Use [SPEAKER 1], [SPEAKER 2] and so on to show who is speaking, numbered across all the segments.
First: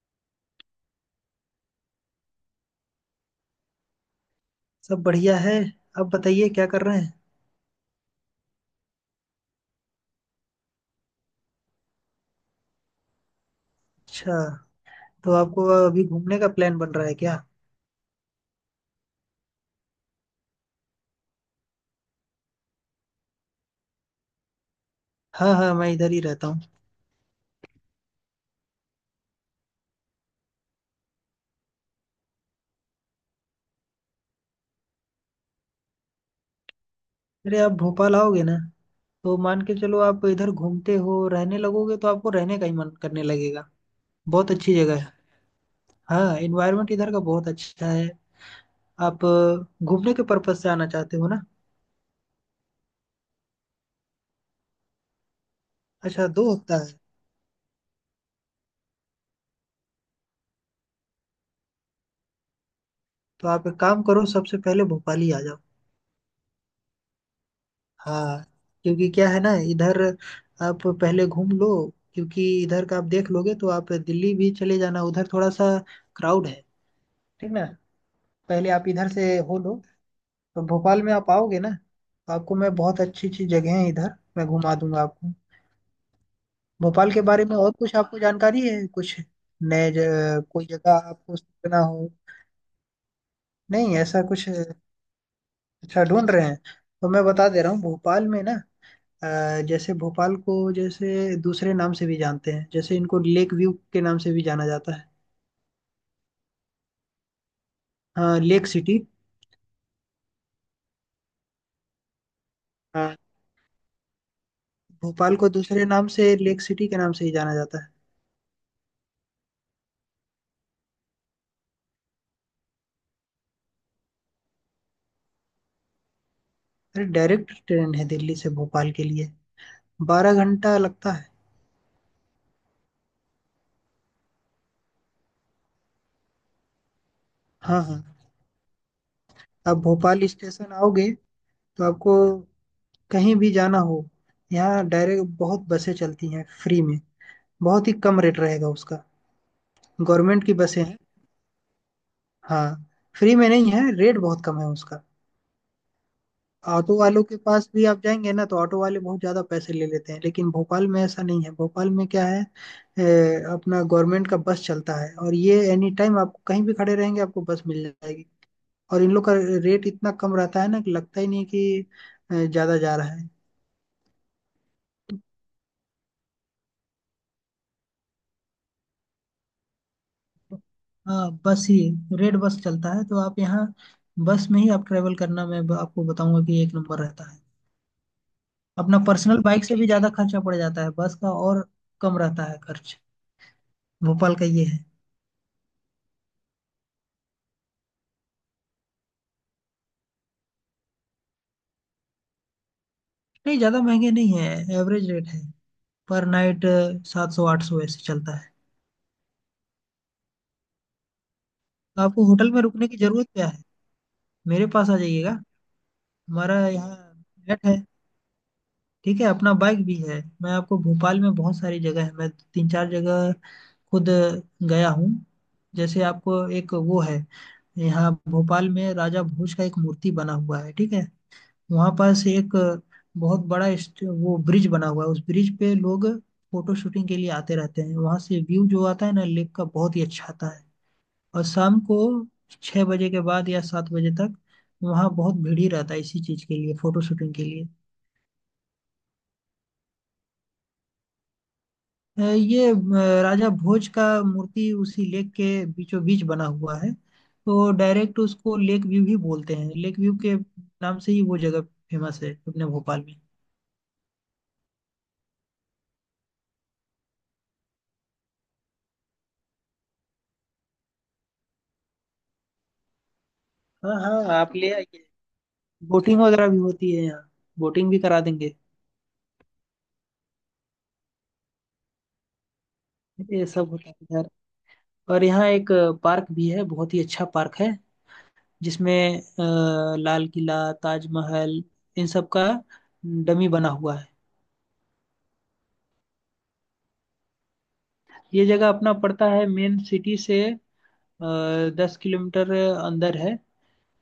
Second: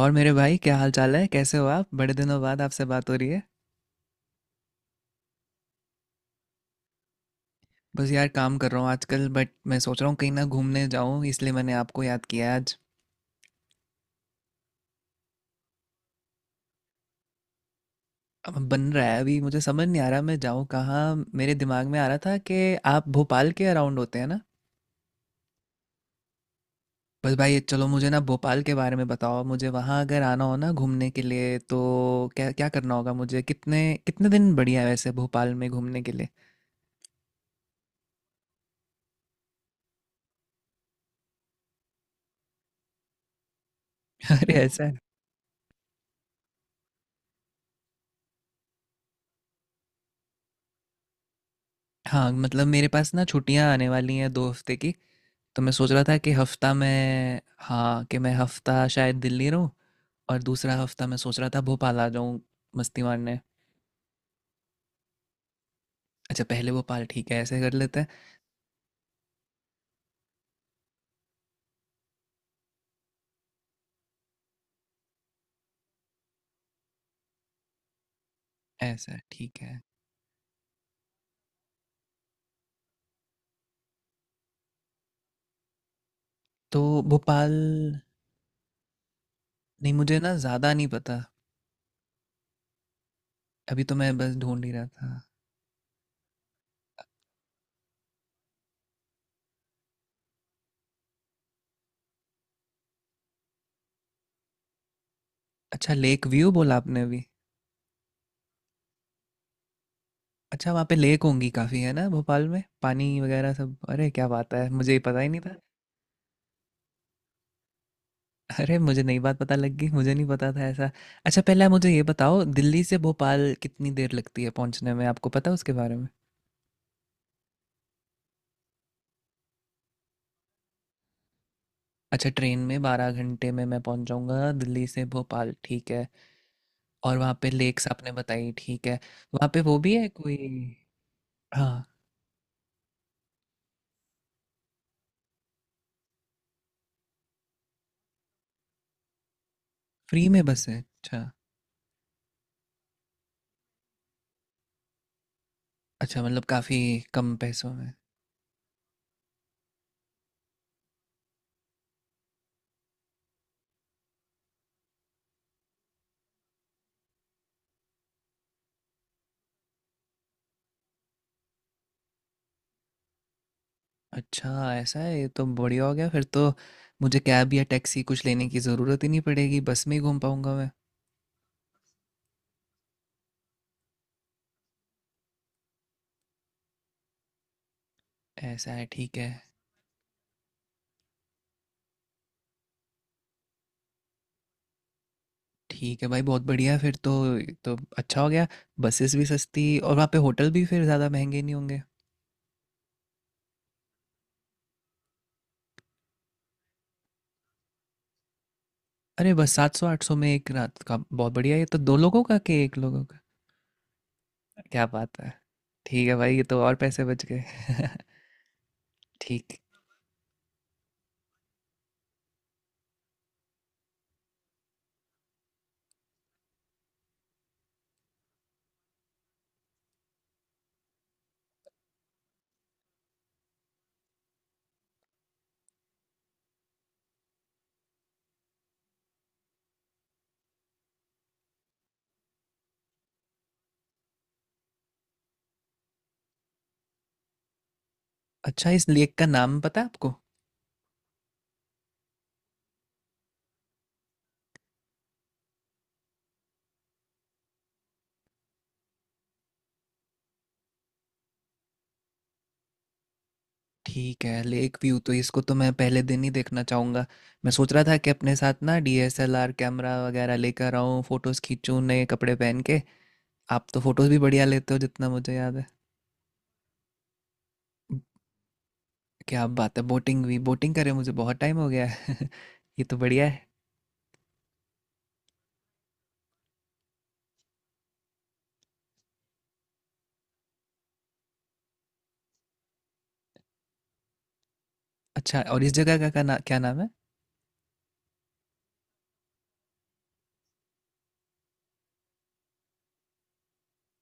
[SPEAKER 1] और मेरे भाई क्या हाल चाल है? कैसे हो आप? बड़े दिनों बाद आपसे बात हो रही है।
[SPEAKER 2] सब बढ़िया है। आप बताइए क्या कर रहे हैं।
[SPEAKER 1] बस यार काम कर रहा हूँ आजकल, बट मैं सोच रहा हूँ कहीं ना घूमने जाऊँ, इसलिए मैंने आपको याद किया आज।
[SPEAKER 2] अच्छा, तो आपको अभी घूमने का प्लान बन रहा है क्या?
[SPEAKER 1] अब बन रहा है, अभी मुझे समझ नहीं आ रहा मैं जाऊँ कहाँ। मेरे दिमाग में आ रहा था कि आप भोपाल के अराउंड होते हैं ना।
[SPEAKER 2] हाँ हाँ, मैं इधर ही रहता हूँ।
[SPEAKER 1] बस भाई चलो, मुझे ना भोपाल के बारे में बताओ। मुझे वहाँ अगर आना हो ना घूमने के लिए तो क्या क्या करना होगा? मुझे कितने कितने दिन बढ़िया है वैसे भोपाल में घूमने के लिए?
[SPEAKER 2] अरे आप भोपाल आओगे ना, तो मान के चलो, आप इधर घूमते हो रहने लगोगे तो आपको रहने का ही मन करने लगेगा। बहुत
[SPEAKER 1] अरे
[SPEAKER 2] अच्छी
[SPEAKER 1] ऐसा है।
[SPEAKER 2] जगह है। हाँ, एनवायरनमेंट इधर का बहुत अच्छा है। आप घूमने के पर्पज से आना चाहते हो ना।
[SPEAKER 1] हाँ मतलब मेरे पास ना छुट्टियाँ आने वाली हैं दो हफ्ते की। तो मैं सोच रहा था
[SPEAKER 2] अच्छा,
[SPEAKER 1] कि
[SPEAKER 2] दो
[SPEAKER 1] हफ्ता
[SPEAKER 2] हफ्ता है।
[SPEAKER 1] में, हाँ, कि मैं हफ्ता शायद दिल्ली रहूँ। और दूसरा हफ्ता मैं सोच रहा था भोपाल आ जाऊँ मस्ती मारने।
[SPEAKER 2] तो आप एक काम करो, सबसे पहले भोपाल ही आ जाओ।
[SPEAKER 1] अच्छा, पहले भोपाल, ठीक है, ऐसे कर लेते हैं।
[SPEAKER 2] हाँ। क्योंकि क्या है ना इधर, आप पहले घूम लो। क्योंकि इधर का आप देख लोगे तो आप दिल्ली भी चले जाना, उधर थोड़ा सा क्राउड है। ठीक ना। पहले आप इधर
[SPEAKER 1] ऐसा
[SPEAKER 2] से हो
[SPEAKER 1] ठीक
[SPEAKER 2] लो।
[SPEAKER 1] है।
[SPEAKER 2] तो भोपाल में आप आओगे ना, तो आपको मैं, बहुत अच्छी अच्छी जगह है इधर, मैं घुमा दूंगा आपको।
[SPEAKER 1] तो
[SPEAKER 2] भोपाल के बारे
[SPEAKER 1] भोपाल
[SPEAKER 2] में और कुछ आपको जानकारी है कुछ?
[SPEAKER 1] नहीं, मुझे ना
[SPEAKER 2] कोई
[SPEAKER 1] ज़्यादा नहीं
[SPEAKER 2] जगह
[SPEAKER 1] पता।
[SPEAKER 2] आपको सोचना हो।
[SPEAKER 1] अभी तो
[SPEAKER 2] नहीं
[SPEAKER 1] मैं
[SPEAKER 2] ऐसा
[SPEAKER 1] बस
[SPEAKER 2] कुछ
[SPEAKER 1] ढूंढ ही
[SPEAKER 2] अच्छा।
[SPEAKER 1] रहा था।
[SPEAKER 2] ढूंढ रहे हैं। तो मैं बता दे रहा हूँ भोपाल में ना। अ, जैसे भोपाल को जैसे दूसरे नाम से भी जानते हैं, जैसे इनको लेक व्यू के नाम से भी जाना जाता है।
[SPEAKER 1] अच्छा लेक व्यू बोला आपने अभी।
[SPEAKER 2] हाँ, लेक सिटी।
[SPEAKER 1] अच्छा, वहाँ पे लेक होंगी काफ़ी है ना भोपाल में? पानी
[SPEAKER 2] हाँ।
[SPEAKER 1] वगैरह सब? अरे क्या बात है, मुझे ही पता ही
[SPEAKER 2] भोपाल
[SPEAKER 1] नहीं।
[SPEAKER 2] को दूसरे नाम से लेक सिटी के नाम से ही जाना जाता है।
[SPEAKER 1] अरे! मुझे नई बात पता लग गई, मुझे नहीं पता था ऐसा। अच्छा पहले आप मुझे ये बताओ दिल्ली से भोपाल कितनी देर लगती है पहुँचने में, आपको पता है उसके बारे में?
[SPEAKER 2] अरे डायरेक्ट ट्रेन है दिल्ली से भोपाल के लिए, 12 घंटा लगता है।
[SPEAKER 1] अच्छा ट्रेन में 12 घंटे में मैं पहुँच जाऊँगा दिल्ली से भोपाल, ठीक है। और वहाँ पे
[SPEAKER 2] हाँ
[SPEAKER 1] लेक्स
[SPEAKER 2] हाँ।
[SPEAKER 1] आपने बताई, ठीक है। वहाँ पे
[SPEAKER 2] आप
[SPEAKER 1] वो भी है
[SPEAKER 2] भोपाल
[SPEAKER 1] कोई?
[SPEAKER 2] स्टेशन आओगे,
[SPEAKER 1] हाँ,
[SPEAKER 2] तो आपको कहीं भी जाना हो, यहाँ डायरेक्ट बहुत बसें चलती हैं फ्री में। बहुत ही कम रेट रहेगा उसका,
[SPEAKER 1] फ्री में
[SPEAKER 2] गवर्नमेंट की
[SPEAKER 1] बस है?
[SPEAKER 2] बसें हैं।
[SPEAKER 1] अच्छा।
[SPEAKER 2] हाँ, फ्री में नहीं है, रेट बहुत कम है उसका।
[SPEAKER 1] अच्छा मतलब काफ़ी
[SPEAKER 2] ऑटो वालों
[SPEAKER 1] कम
[SPEAKER 2] के पास
[SPEAKER 1] पैसों
[SPEAKER 2] भी
[SPEAKER 1] में।
[SPEAKER 2] आप जाएंगे ना तो ऑटो वाले बहुत ज़्यादा पैसे ले लेते हैं, लेकिन भोपाल में ऐसा नहीं है। भोपाल में क्या है, अपना गवर्नमेंट का बस चलता है, और ये एनी टाइम आप कहीं भी खड़े रहेंगे आपको बस मिल जाएगी। और इन लोग का रेट इतना कम रहता है ना कि लगता ही नहीं कि ज़्यादा जा रहा है।
[SPEAKER 1] अच्छा ऐसा है, ये तो बढ़िया हो गया फिर तो। मुझे कैब या टैक्सी कुछ लेने की ज़रूरत ही नहीं पड़ेगी, बस में ही घूम पाऊँगा मैं।
[SPEAKER 2] हाँ, बस ही, रेड बस चलता है तो आप यहाँ बस में ही आप ट्रेवल करना, मैं आपको बताऊंगा कि एक नंबर रहता है।
[SPEAKER 1] ऐसा है,
[SPEAKER 2] अपना
[SPEAKER 1] ठीक है।
[SPEAKER 2] पर्सनल बाइक से भी ज़्यादा खर्चा पड़ जाता है बस का, और कम रहता है खर्च। भोपाल का ये है।
[SPEAKER 1] ठीक है भाई बहुत बढ़िया है फिर तो। तो अच्छा हो गया। बसेस भी सस्ती और वहाँ पे होटल भी फिर ज़्यादा महंगे नहीं होंगे।
[SPEAKER 2] नहीं, ज्यादा महंगे नहीं है। एवरेज रेट है पर नाइट 700 800 ऐसे चलता है।
[SPEAKER 1] अरे बस सात सौ आठ सौ में एक रात का बहुत बढ़िया है। ये तो दो
[SPEAKER 2] तो
[SPEAKER 1] लोगों
[SPEAKER 2] आपको
[SPEAKER 1] का
[SPEAKER 2] होटल में
[SPEAKER 1] कि एक
[SPEAKER 2] रुकने की
[SPEAKER 1] लोगों का?
[SPEAKER 2] जरूरत क्या है, मेरे
[SPEAKER 1] क्या
[SPEAKER 2] पास आ
[SPEAKER 1] बात
[SPEAKER 2] जाइएगा।
[SPEAKER 1] है। ठीक है भाई, ये
[SPEAKER 2] हमारा
[SPEAKER 1] तो और
[SPEAKER 2] यहाँ
[SPEAKER 1] पैसे बच
[SPEAKER 2] फ्लैट है।
[SPEAKER 1] गए।
[SPEAKER 2] ठीक है, अपना
[SPEAKER 1] ठीक।
[SPEAKER 2] बाइक भी है। मैं आपको भोपाल में बहुत सारी जगह है, मैं तीन चार जगह खुद गया हूँ। जैसे आपको एक वो है, यहाँ भोपाल में राजा भोज का एक मूर्ति बना हुआ है, ठीक है। वहां पास एक बहुत बड़ा वो ब्रिज बना हुआ है, उस ब्रिज पे लोग फोटो शूटिंग के लिए आते रहते हैं। वहां से व्यू जो आता है ना लेक का, बहुत ही अच्छा आता है। और शाम को 6 बजे के बाद या 7 बजे तक, वहाँ बहुत भीड़ ही रहता है इसी चीज के लिए, फोटो शूटिंग के लिए।
[SPEAKER 1] अच्छा इस लेक का नाम पता है आपको?
[SPEAKER 2] ये राजा भोज का मूर्ति उसी लेक के बीचों बीच बना हुआ है, तो डायरेक्ट उसको लेक व्यू ही बोलते हैं। लेक व्यू के नाम से ही वो जगह फेमस है अपने भोपाल में।
[SPEAKER 1] ठीक है लेक व्यू, तो इसको तो मैं पहले दिन ही देखना चाहूँगा। मैं सोच रहा था कि अपने साथ ना डीएसएलआर कैमरा वगैरह लेकर आऊँ, फोटोज़ खींचूँ नए कपड़े पहन के। आप तो
[SPEAKER 2] हाँ
[SPEAKER 1] फोटोज़ भी
[SPEAKER 2] हाँ,
[SPEAKER 1] बढ़िया
[SPEAKER 2] आप ले
[SPEAKER 1] लेते हो
[SPEAKER 2] आइए।
[SPEAKER 1] जितना मुझे याद
[SPEAKER 2] बोटिंग वगैरह भी होती है यहाँ, बोटिंग
[SPEAKER 1] है।
[SPEAKER 2] भी करा देंगे।
[SPEAKER 1] क्या बात है, बोटिंग भी! बोटिंग करे मुझे बहुत टाइम हो गया है। ये तो बढ़िया है।
[SPEAKER 2] ये सब होता है इधर। और यहाँ एक पार्क भी है, बहुत ही अच्छा पार्क है, जिसमें लाल किला, ताजमहल, इन सब का डमी बना हुआ है।
[SPEAKER 1] अच्छा और इस जगह का क्या नाम है?
[SPEAKER 2] ये जगह अपना पड़ता है मेन सिटी से 10 किलोमीटर अंदर है।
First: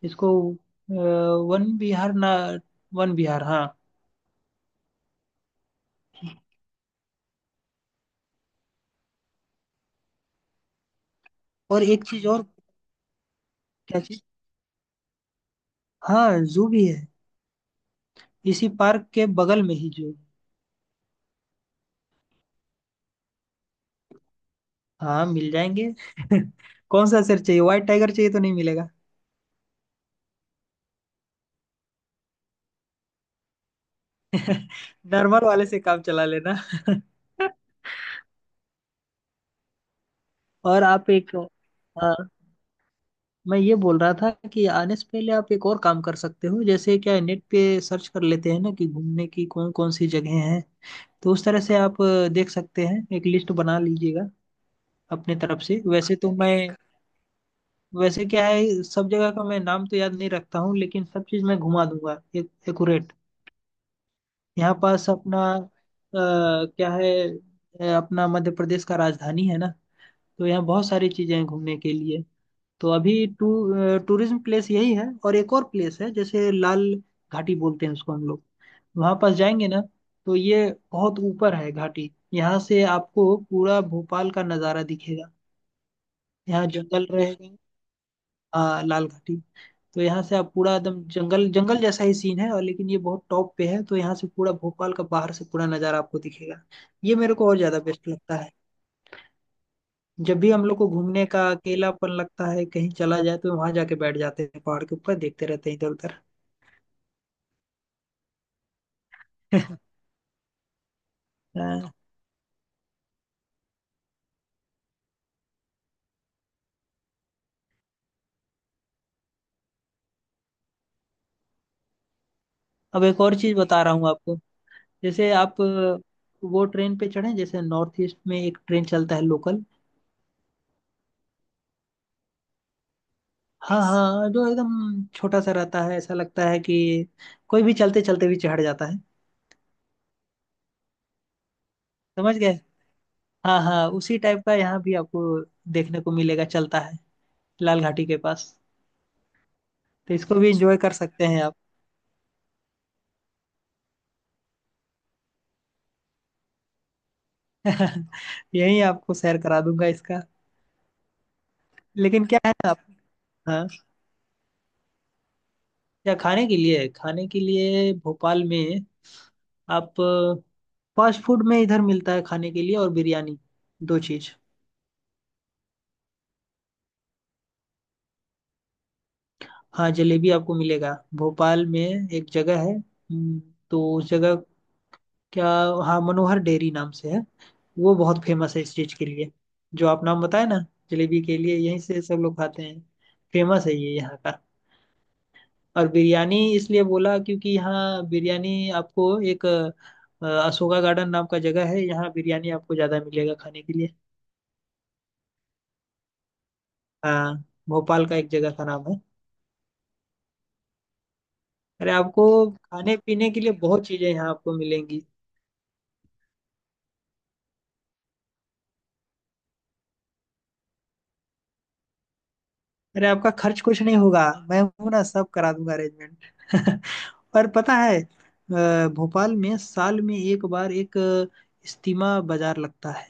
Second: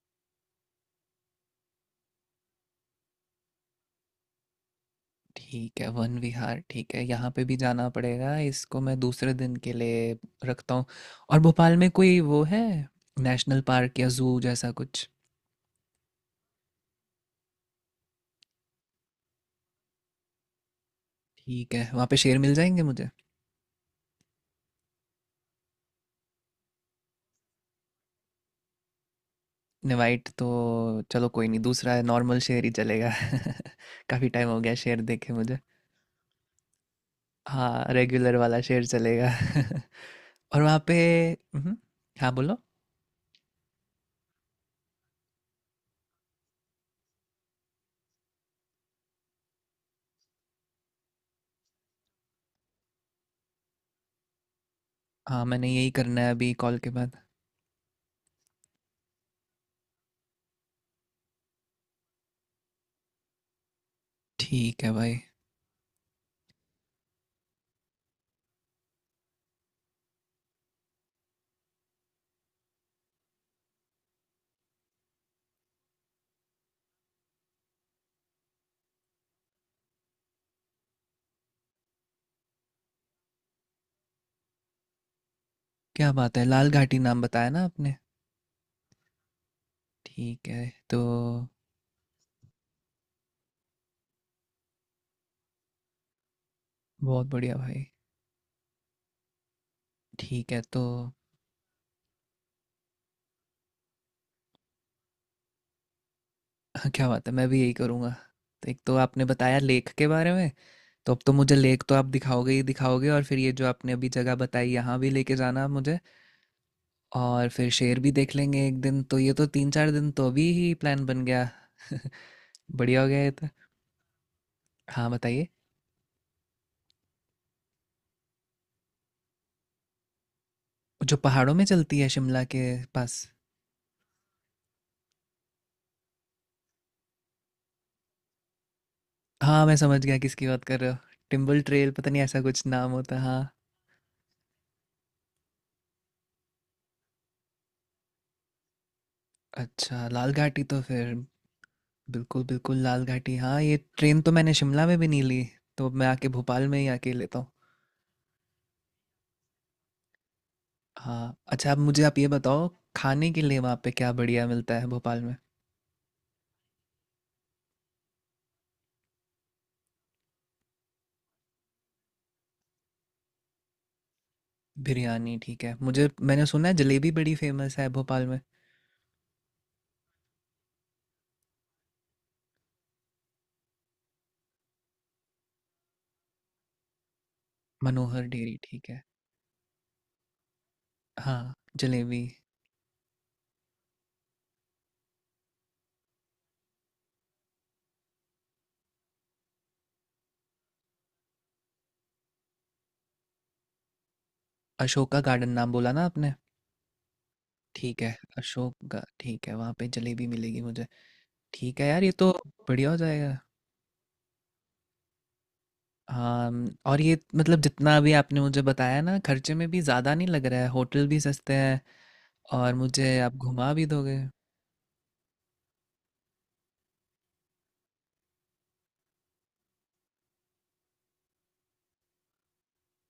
[SPEAKER 2] इसको वन विहार ना, वन विहार, हाँ।
[SPEAKER 1] ठीक है वन विहार, ठीक है, यहाँ पे भी जाना पड़ेगा, इसको मैं दूसरे दिन के लिए रखता हूँ। और भोपाल
[SPEAKER 2] और
[SPEAKER 1] में
[SPEAKER 2] एक
[SPEAKER 1] कोई
[SPEAKER 2] चीज
[SPEAKER 1] वो
[SPEAKER 2] और।
[SPEAKER 1] है, नेशनल पार्क
[SPEAKER 2] क्या
[SPEAKER 1] या
[SPEAKER 2] चीज?
[SPEAKER 1] जू जैसा कुछ?
[SPEAKER 2] हाँ, जू भी है, इसी पार्क के बगल में ही जू।
[SPEAKER 1] ठीक है वहाँ पे शेर मिल जाएंगे मुझे।
[SPEAKER 2] हाँ, मिल जाएंगे। कौन सा सर चाहिए, व्हाइट टाइगर चाहिए तो नहीं मिलेगा।
[SPEAKER 1] वाइट तो, चलो कोई नहीं, दूसरा है, नॉर्मल शेर ही चलेगा। काफ़ी टाइम हो गया शेर देखे
[SPEAKER 2] नॉर्मल
[SPEAKER 1] मुझे।
[SPEAKER 2] वाले से काम चला लेना।
[SPEAKER 1] हाँ रेगुलर वाला शेर चलेगा। और वहाँ
[SPEAKER 2] और
[SPEAKER 1] पे,
[SPEAKER 2] आप एक,
[SPEAKER 1] हम्म,
[SPEAKER 2] आ,
[SPEAKER 1] हाँ बोलो।
[SPEAKER 2] मैं ये बोल रहा था कि आने से पहले आप एक और काम कर सकते हो, जैसे क्या है, नेट पे सर्च कर लेते हैं ना कि घूमने की कौन कौन सी जगह हैं। तो उस तरह से आप देख सकते हैं, एक लिस्ट बना लीजिएगा अपने
[SPEAKER 1] हाँ
[SPEAKER 2] तरफ
[SPEAKER 1] मैंने
[SPEAKER 2] से।
[SPEAKER 1] यही
[SPEAKER 2] वैसे
[SPEAKER 1] करना है
[SPEAKER 2] तो
[SPEAKER 1] अभी
[SPEAKER 2] मैं,
[SPEAKER 1] कॉल के बाद।
[SPEAKER 2] वैसे क्या है, सब जगह का मैं नाम तो याद नहीं रखता हूँ, लेकिन सब चीज़ मैं घुमा दूंगा एक एक्यूरेट। यहाँ
[SPEAKER 1] ठीक है
[SPEAKER 2] पास
[SPEAKER 1] भाई।
[SPEAKER 2] अपना क्या है, अपना मध्य प्रदेश का राजधानी है ना, तो यहाँ बहुत सारी चीजें हैं घूमने के लिए। तो अभी टू टूरिज्म प्लेस यही है। और एक और प्लेस है, जैसे लाल घाटी बोलते हैं उसको हम लोग, वहाँ पास जाएंगे ना तो ये बहुत ऊपर है घाटी, यहाँ से आपको पूरा भोपाल का नज़ारा दिखेगा,
[SPEAKER 1] क्या बात है
[SPEAKER 2] यहाँ
[SPEAKER 1] लाल घाटी
[SPEAKER 2] जंगल
[SPEAKER 1] नाम बताया
[SPEAKER 2] रहेगा।
[SPEAKER 1] ना आपने?
[SPEAKER 2] हाँ, लाल घाटी। तो यहाँ से
[SPEAKER 1] ठीक
[SPEAKER 2] आप
[SPEAKER 1] है
[SPEAKER 2] पूरा
[SPEAKER 1] तो।
[SPEAKER 2] एकदम जंगल जंगल जैसा ही सीन है, और लेकिन ये बहुत टॉप पे है तो यहाँ से पूरा भोपाल का बाहर से पूरा नज़ारा आपको दिखेगा। ये
[SPEAKER 1] बहुत
[SPEAKER 2] मेरे को
[SPEAKER 1] बढ़िया
[SPEAKER 2] और ज़्यादा
[SPEAKER 1] भाई।
[SPEAKER 2] बेस्ट लगता है। जब भी
[SPEAKER 1] ठीक है
[SPEAKER 2] हम लोग
[SPEAKER 1] तो।
[SPEAKER 2] को घूमने का अकेलापन लगता है कहीं चला जाए तो वहां जाके बैठ जाते हैं, पहाड़ के ऊपर देखते रहते हैं इधर उधर।
[SPEAKER 1] हाँ, क्या बात है, मैं भी यही करूँगा। तो एक तो आपने बताया लेक के बारे में, तो अब तो मुझे लेक
[SPEAKER 2] हाँ।
[SPEAKER 1] तो आप दिखाओगे ही दिखाओगे, और फिर ये जो आपने अभी जगह बताई यहाँ भी लेके जाना आप मुझे। और फिर शेर भी देख लेंगे एक दिन, तो ये तो तीन चार दिन तो अभी ही प्लान बन गया। बढ़िया
[SPEAKER 2] अब
[SPEAKER 1] हो
[SPEAKER 2] एक
[SPEAKER 1] गया ये
[SPEAKER 2] और
[SPEAKER 1] तो।
[SPEAKER 2] चीज बता रहा हूँ आपको।
[SPEAKER 1] हाँ
[SPEAKER 2] जैसे
[SPEAKER 1] बताइए।
[SPEAKER 2] आप वो ट्रेन पे चढ़े, जैसे नॉर्थ ईस्ट में एक ट्रेन चलता है लोकल।
[SPEAKER 1] जो पहाड़ों में चलती है शिमला के पास?
[SPEAKER 2] हाँ हाँ, जो एकदम छोटा सा रहता है, ऐसा लगता है कि कोई भी चलते चलते भी चढ़ जाता है।
[SPEAKER 1] हाँ मैं समझ गया किसकी बात कर रहे हो। टिम्बल ट्रेल, पता नहीं
[SPEAKER 2] समझ
[SPEAKER 1] ऐसा
[SPEAKER 2] गए।
[SPEAKER 1] कुछ नाम होता है, हाँ।
[SPEAKER 2] हाँ हाँ, उसी टाइप का यहाँ भी आपको देखने को मिलेगा, चलता है लाल घाटी के पास।
[SPEAKER 1] अच्छा
[SPEAKER 2] तो
[SPEAKER 1] लाल
[SPEAKER 2] इसको भी
[SPEAKER 1] घाटी,
[SPEAKER 2] एंजॉय
[SPEAKER 1] तो
[SPEAKER 2] कर
[SPEAKER 1] फिर।
[SPEAKER 2] सकते हैं आप।
[SPEAKER 1] बिल्कुल बिल्कुल, लाल घाटी, हाँ। ये ट्रेन तो मैंने शिमला में भी नहीं ली, तो मैं आके भोपाल में ही आके लेता हूँ।
[SPEAKER 2] यही आपको सैर करा दूंगा इसका।
[SPEAKER 1] हाँ अच्छा अब मुझे आप
[SPEAKER 2] लेकिन
[SPEAKER 1] ये
[SPEAKER 2] क्या है
[SPEAKER 1] बताओ,
[SPEAKER 2] ना आप।
[SPEAKER 1] खाने के लिए
[SPEAKER 2] हाँ,
[SPEAKER 1] वहाँ पे क्या बढ़िया मिलता है भोपाल में?
[SPEAKER 2] क्या खाने के लिए, खाने के लिए भोपाल में आप फास्ट फूड में इधर मिलता है खाने के लिए, और बिरयानी, दो चीज।
[SPEAKER 1] बिरयानी ठीक है मुझे। मैंने सुना है जलेबी बड़ी फेमस है भोपाल में।
[SPEAKER 2] हाँ, जलेबी आपको मिलेगा। भोपाल में एक जगह है, तो उस जगह, क्या, हाँ मनोहर डेयरी नाम से है, वो
[SPEAKER 1] मनोहर
[SPEAKER 2] बहुत फेमस
[SPEAKER 1] डेयरी,
[SPEAKER 2] है इस
[SPEAKER 1] ठीक
[SPEAKER 2] चीज
[SPEAKER 1] है।
[SPEAKER 2] के लिए। जो आप नाम बताए ना, जलेबी के
[SPEAKER 1] हाँ
[SPEAKER 2] लिए यहीं से सब
[SPEAKER 1] जलेबी।
[SPEAKER 2] लोग खाते हैं। फेमस है ये यहाँ का। और बिरयानी इसलिए बोला क्योंकि यहाँ बिरयानी आपको एक अशोका गार्डन नाम का जगह है, यहाँ बिरयानी आपको ज्यादा मिलेगा खाने के लिए।
[SPEAKER 1] अशोका गार्डन नाम बोला ना आपने?
[SPEAKER 2] हाँ,
[SPEAKER 1] ठीक
[SPEAKER 2] भोपाल
[SPEAKER 1] है।
[SPEAKER 2] का एक जगह का नाम है।
[SPEAKER 1] ठीक है, वहाँ पे जलेबी मिलेगी मुझे। ठीक है
[SPEAKER 2] अरे
[SPEAKER 1] यार ये
[SPEAKER 2] आपको
[SPEAKER 1] तो बढ़िया
[SPEAKER 2] खाने
[SPEAKER 1] हो
[SPEAKER 2] पीने
[SPEAKER 1] जाएगा।
[SPEAKER 2] के लिए बहुत चीजें यहाँ आपको मिलेंगी।
[SPEAKER 1] हाँ, और ये मतलब जितना भी आपने मुझे बताया ना, खर्चे में भी ज़्यादा नहीं लग रहा है, होटल भी सस्ते हैं, और
[SPEAKER 2] अरे
[SPEAKER 1] मुझे
[SPEAKER 2] आपका
[SPEAKER 1] आप
[SPEAKER 2] खर्च
[SPEAKER 1] घुमा
[SPEAKER 2] कुछ
[SPEAKER 1] भी
[SPEAKER 2] नहीं
[SPEAKER 1] दोगे।
[SPEAKER 2] होगा, मैं हूं ना, सब करा दूंगा अरेंजमेंट। पर पता है भोपाल में साल में एक बार एक इस्तीमा बाजार लगता है।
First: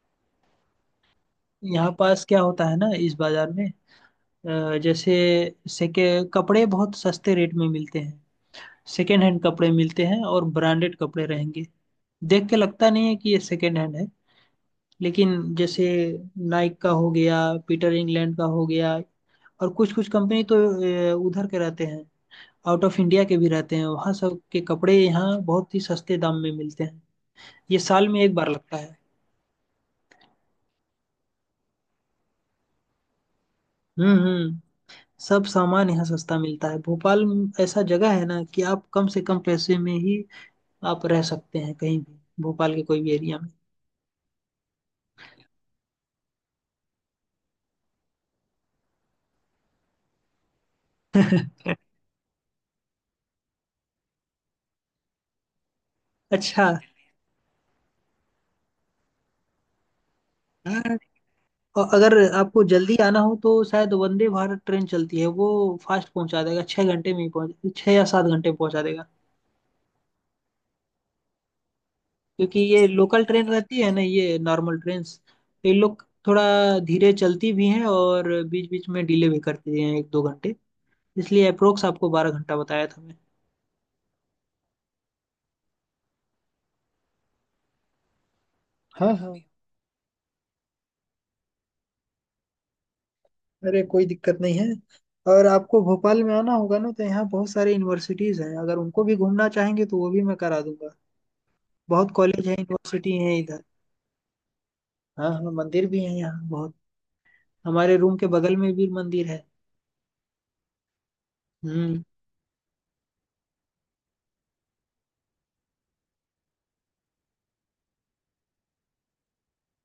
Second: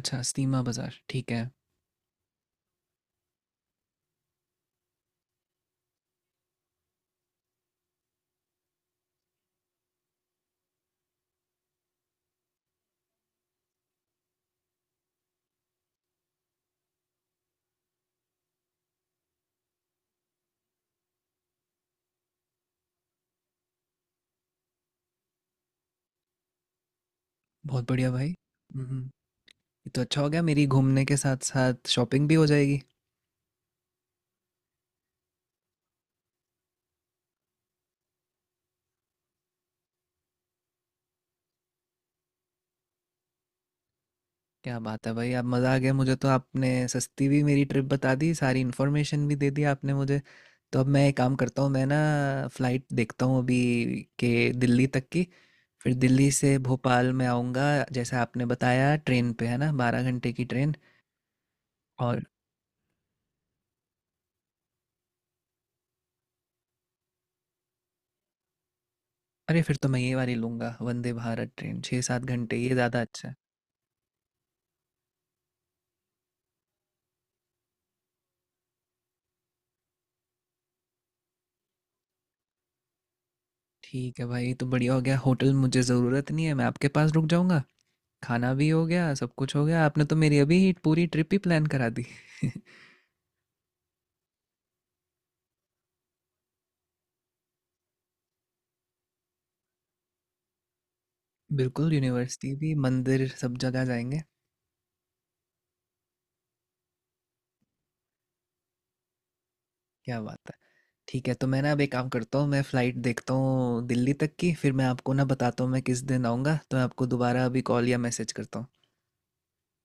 [SPEAKER 1] अच्छा स्टीमा बाज़ार, ठीक है।
[SPEAKER 2] यहाँ पास क्या होता है ना इस बाजार में, जैसे सेके कपड़े बहुत सस्ते रेट में मिलते हैं, सेकेंड हैंड कपड़े मिलते हैं और ब्रांडेड कपड़े रहेंगे, देख के लगता नहीं है कि ये सेकेंड हैंड है। लेकिन जैसे नाइक का हो गया, पीटर इंग्लैंड का हो गया, और कुछ कुछ कंपनी तो उधर के रहते हैं, आउट ऑफ इंडिया के भी रहते हैं, वहाँ सब के कपड़े यहाँ बहुत ही सस्ते दाम में मिलते हैं। ये
[SPEAKER 1] बहुत
[SPEAKER 2] साल
[SPEAKER 1] बढ़िया
[SPEAKER 2] में
[SPEAKER 1] भाई।
[SPEAKER 2] एक बार लगता है।
[SPEAKER 1] हम्म। ये तो अच्छा हो गया, मेरी घूमने के साथ साथ शॉपिंग भी हो जाएगी।
[SPEAKER 2] हम्म। सब सामान यहाँ सस्ता मिलता है भोपाल में। ऐसा जगह है ना कि आप कम से कम पैसे में ही आप रह सकते हैं कहीं भी भोपाल के कोई भी एरिया में।
[SPEAKER 1] क्या बात है भाई! अब मज़ा आ गया, मुझे तो आपने सस्ती भी मेरी ट्रिप बता दी, सारी इन्फॉर्मेशन भी दे दी आपने मुझे। तो अब मैं एक काम करता हूँ, मैं ना फ़्लाइट देखता हूँ अभी के दिल्ली तक की, फिर दिल्ली से
[SPEAKER 2] अच्छा।
[SPEAKER 1] भोपाल में आऊँगा जैसा आपने बताया ट्रेन पे, है ना? 12 घंटे की ट्रेन।
[SPEAKER 2] हाँ, और अगर
[SPEAKER 1] और
[SPEAKER 2] आपको जल्दी आना हो तो शायद वंदे भारत ट्रेन चलती है, वो फास्ट पहुंचा देगा 6 घंटे में ही पहुंच, 6 या 7 घंटे में पहुंचा देगा।
[SPEAKER 1] अरे! फिर तो मैं ये वाली लूँगा वंदे भारत ट्रेन, 6-7 घंटे,
[SPEAKER 2] क्योंकि
[SPEAKER 1] ये
[SPEAKER 2] ये
[SPEAKER 1] ज़्यादा
[SPEAKER 2] लोकल
[SPEAKER 1] अच्छा है।
[SPEAKER 2] ट्रेन रहती है ना, ये नॉर्मल ट्रेन, ये लोग थोड़ा धीरे चलती भी हैं और बीच बीच में डिले भी करती हैं एक दो घंटे, इसलिए अप्रोक्स आपको 12 घंटा बताया था मैं।
[SPEAKER 1] ठीक है भाई, ये तो बढ़िया हो गया, होटल मुझे ज़रूरत नहीं है, मैं आपके पास रुक जाऊँगा। खाना भी हो गया,
[SPEAKER 2] हाँ
[SPEAKER 1] सब
[SPEAKER 2] हाँ।
[SPEAKER 1] कुछ हो गया, आपने तो मेरी अभी पूरी ट्रिप ही प्लान करा दी।
[SPEAKER 2] अरे कोई दिक्कत नहीं है, और आपको भोपाल में आना होगा ना तो यहाँ बहुत सारे यूनिवर्सिटीज हैं, अगर उनको भी घूमना चाहेंगे तो वो भी मैं करा दूंगा।
[SPEAKER 1] बिल्कुल,
[SPEAKER 2] बहुत कॉलेज
[SPEAKER 1] यूनिवर्सिटी
[SPEAKER 2] है,
[SPEAKER 1] भी,
[SPEAKER 2] यूनिवर्सिटी
[SPEAKER 1] मंदिर,
[SPEAKER 2] है
[SPEAKER 1] सब
[SPEAKER 2] इधर।
[SPEAKER 1] जगह जाएँगे।
[SPEAKER 2] हाँ हाँ, मंदिर भी है यहाँ बहुत, हमारे रूम के बगल में भी मंदिर है।
[SPEAKER 1] क्या बात है! ठीक है, तो मैं ना अब एक
[SPEAKER 2] हम्म।
[SPEAKER 1] काम करता हूँ, मैं फ़्लाइट देखता हूँ दिल्ली तक की, फिर मैं आपको ना बताता हूँ मैं किस दिन आऊँगा, तो मैं आपको दोबारा अभी कॉल या मैसेज करता हूँ।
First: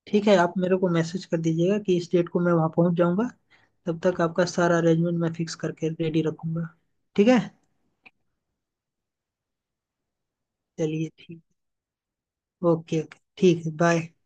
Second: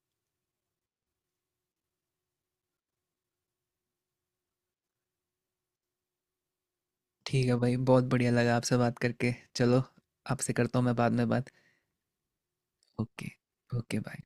[SPEAKER 2] ठीक है, आप मेरे को मैसेज कर दीजिएगा कि इस डेट को मैं वहाँ पहुँच जाऊँगा, तब तक आपका सारा अरेंजमेंट मैं फिक्स करके रेडी रखूंगा। ठीक है।
[SPEAKER 1] ठीक है भाई, बहुत बढ़िया लगा आपसे बात करके। चलो, आपसे करता हूँ मैं
[SPEAKER 2] चलिए
[SPEAKER 1] बाद में
[SPEAKER 2] ठीक,
[SPEAKER 1] बात।
[SPEAKER 2] ओके ओके,
[SPEAKER 1] ओके,
[SPEAKER 2] ठीक है,
[SPEAKER 1] ओके,
[SPEAKER 2] बाय।
[SPEAKER 1] बाय।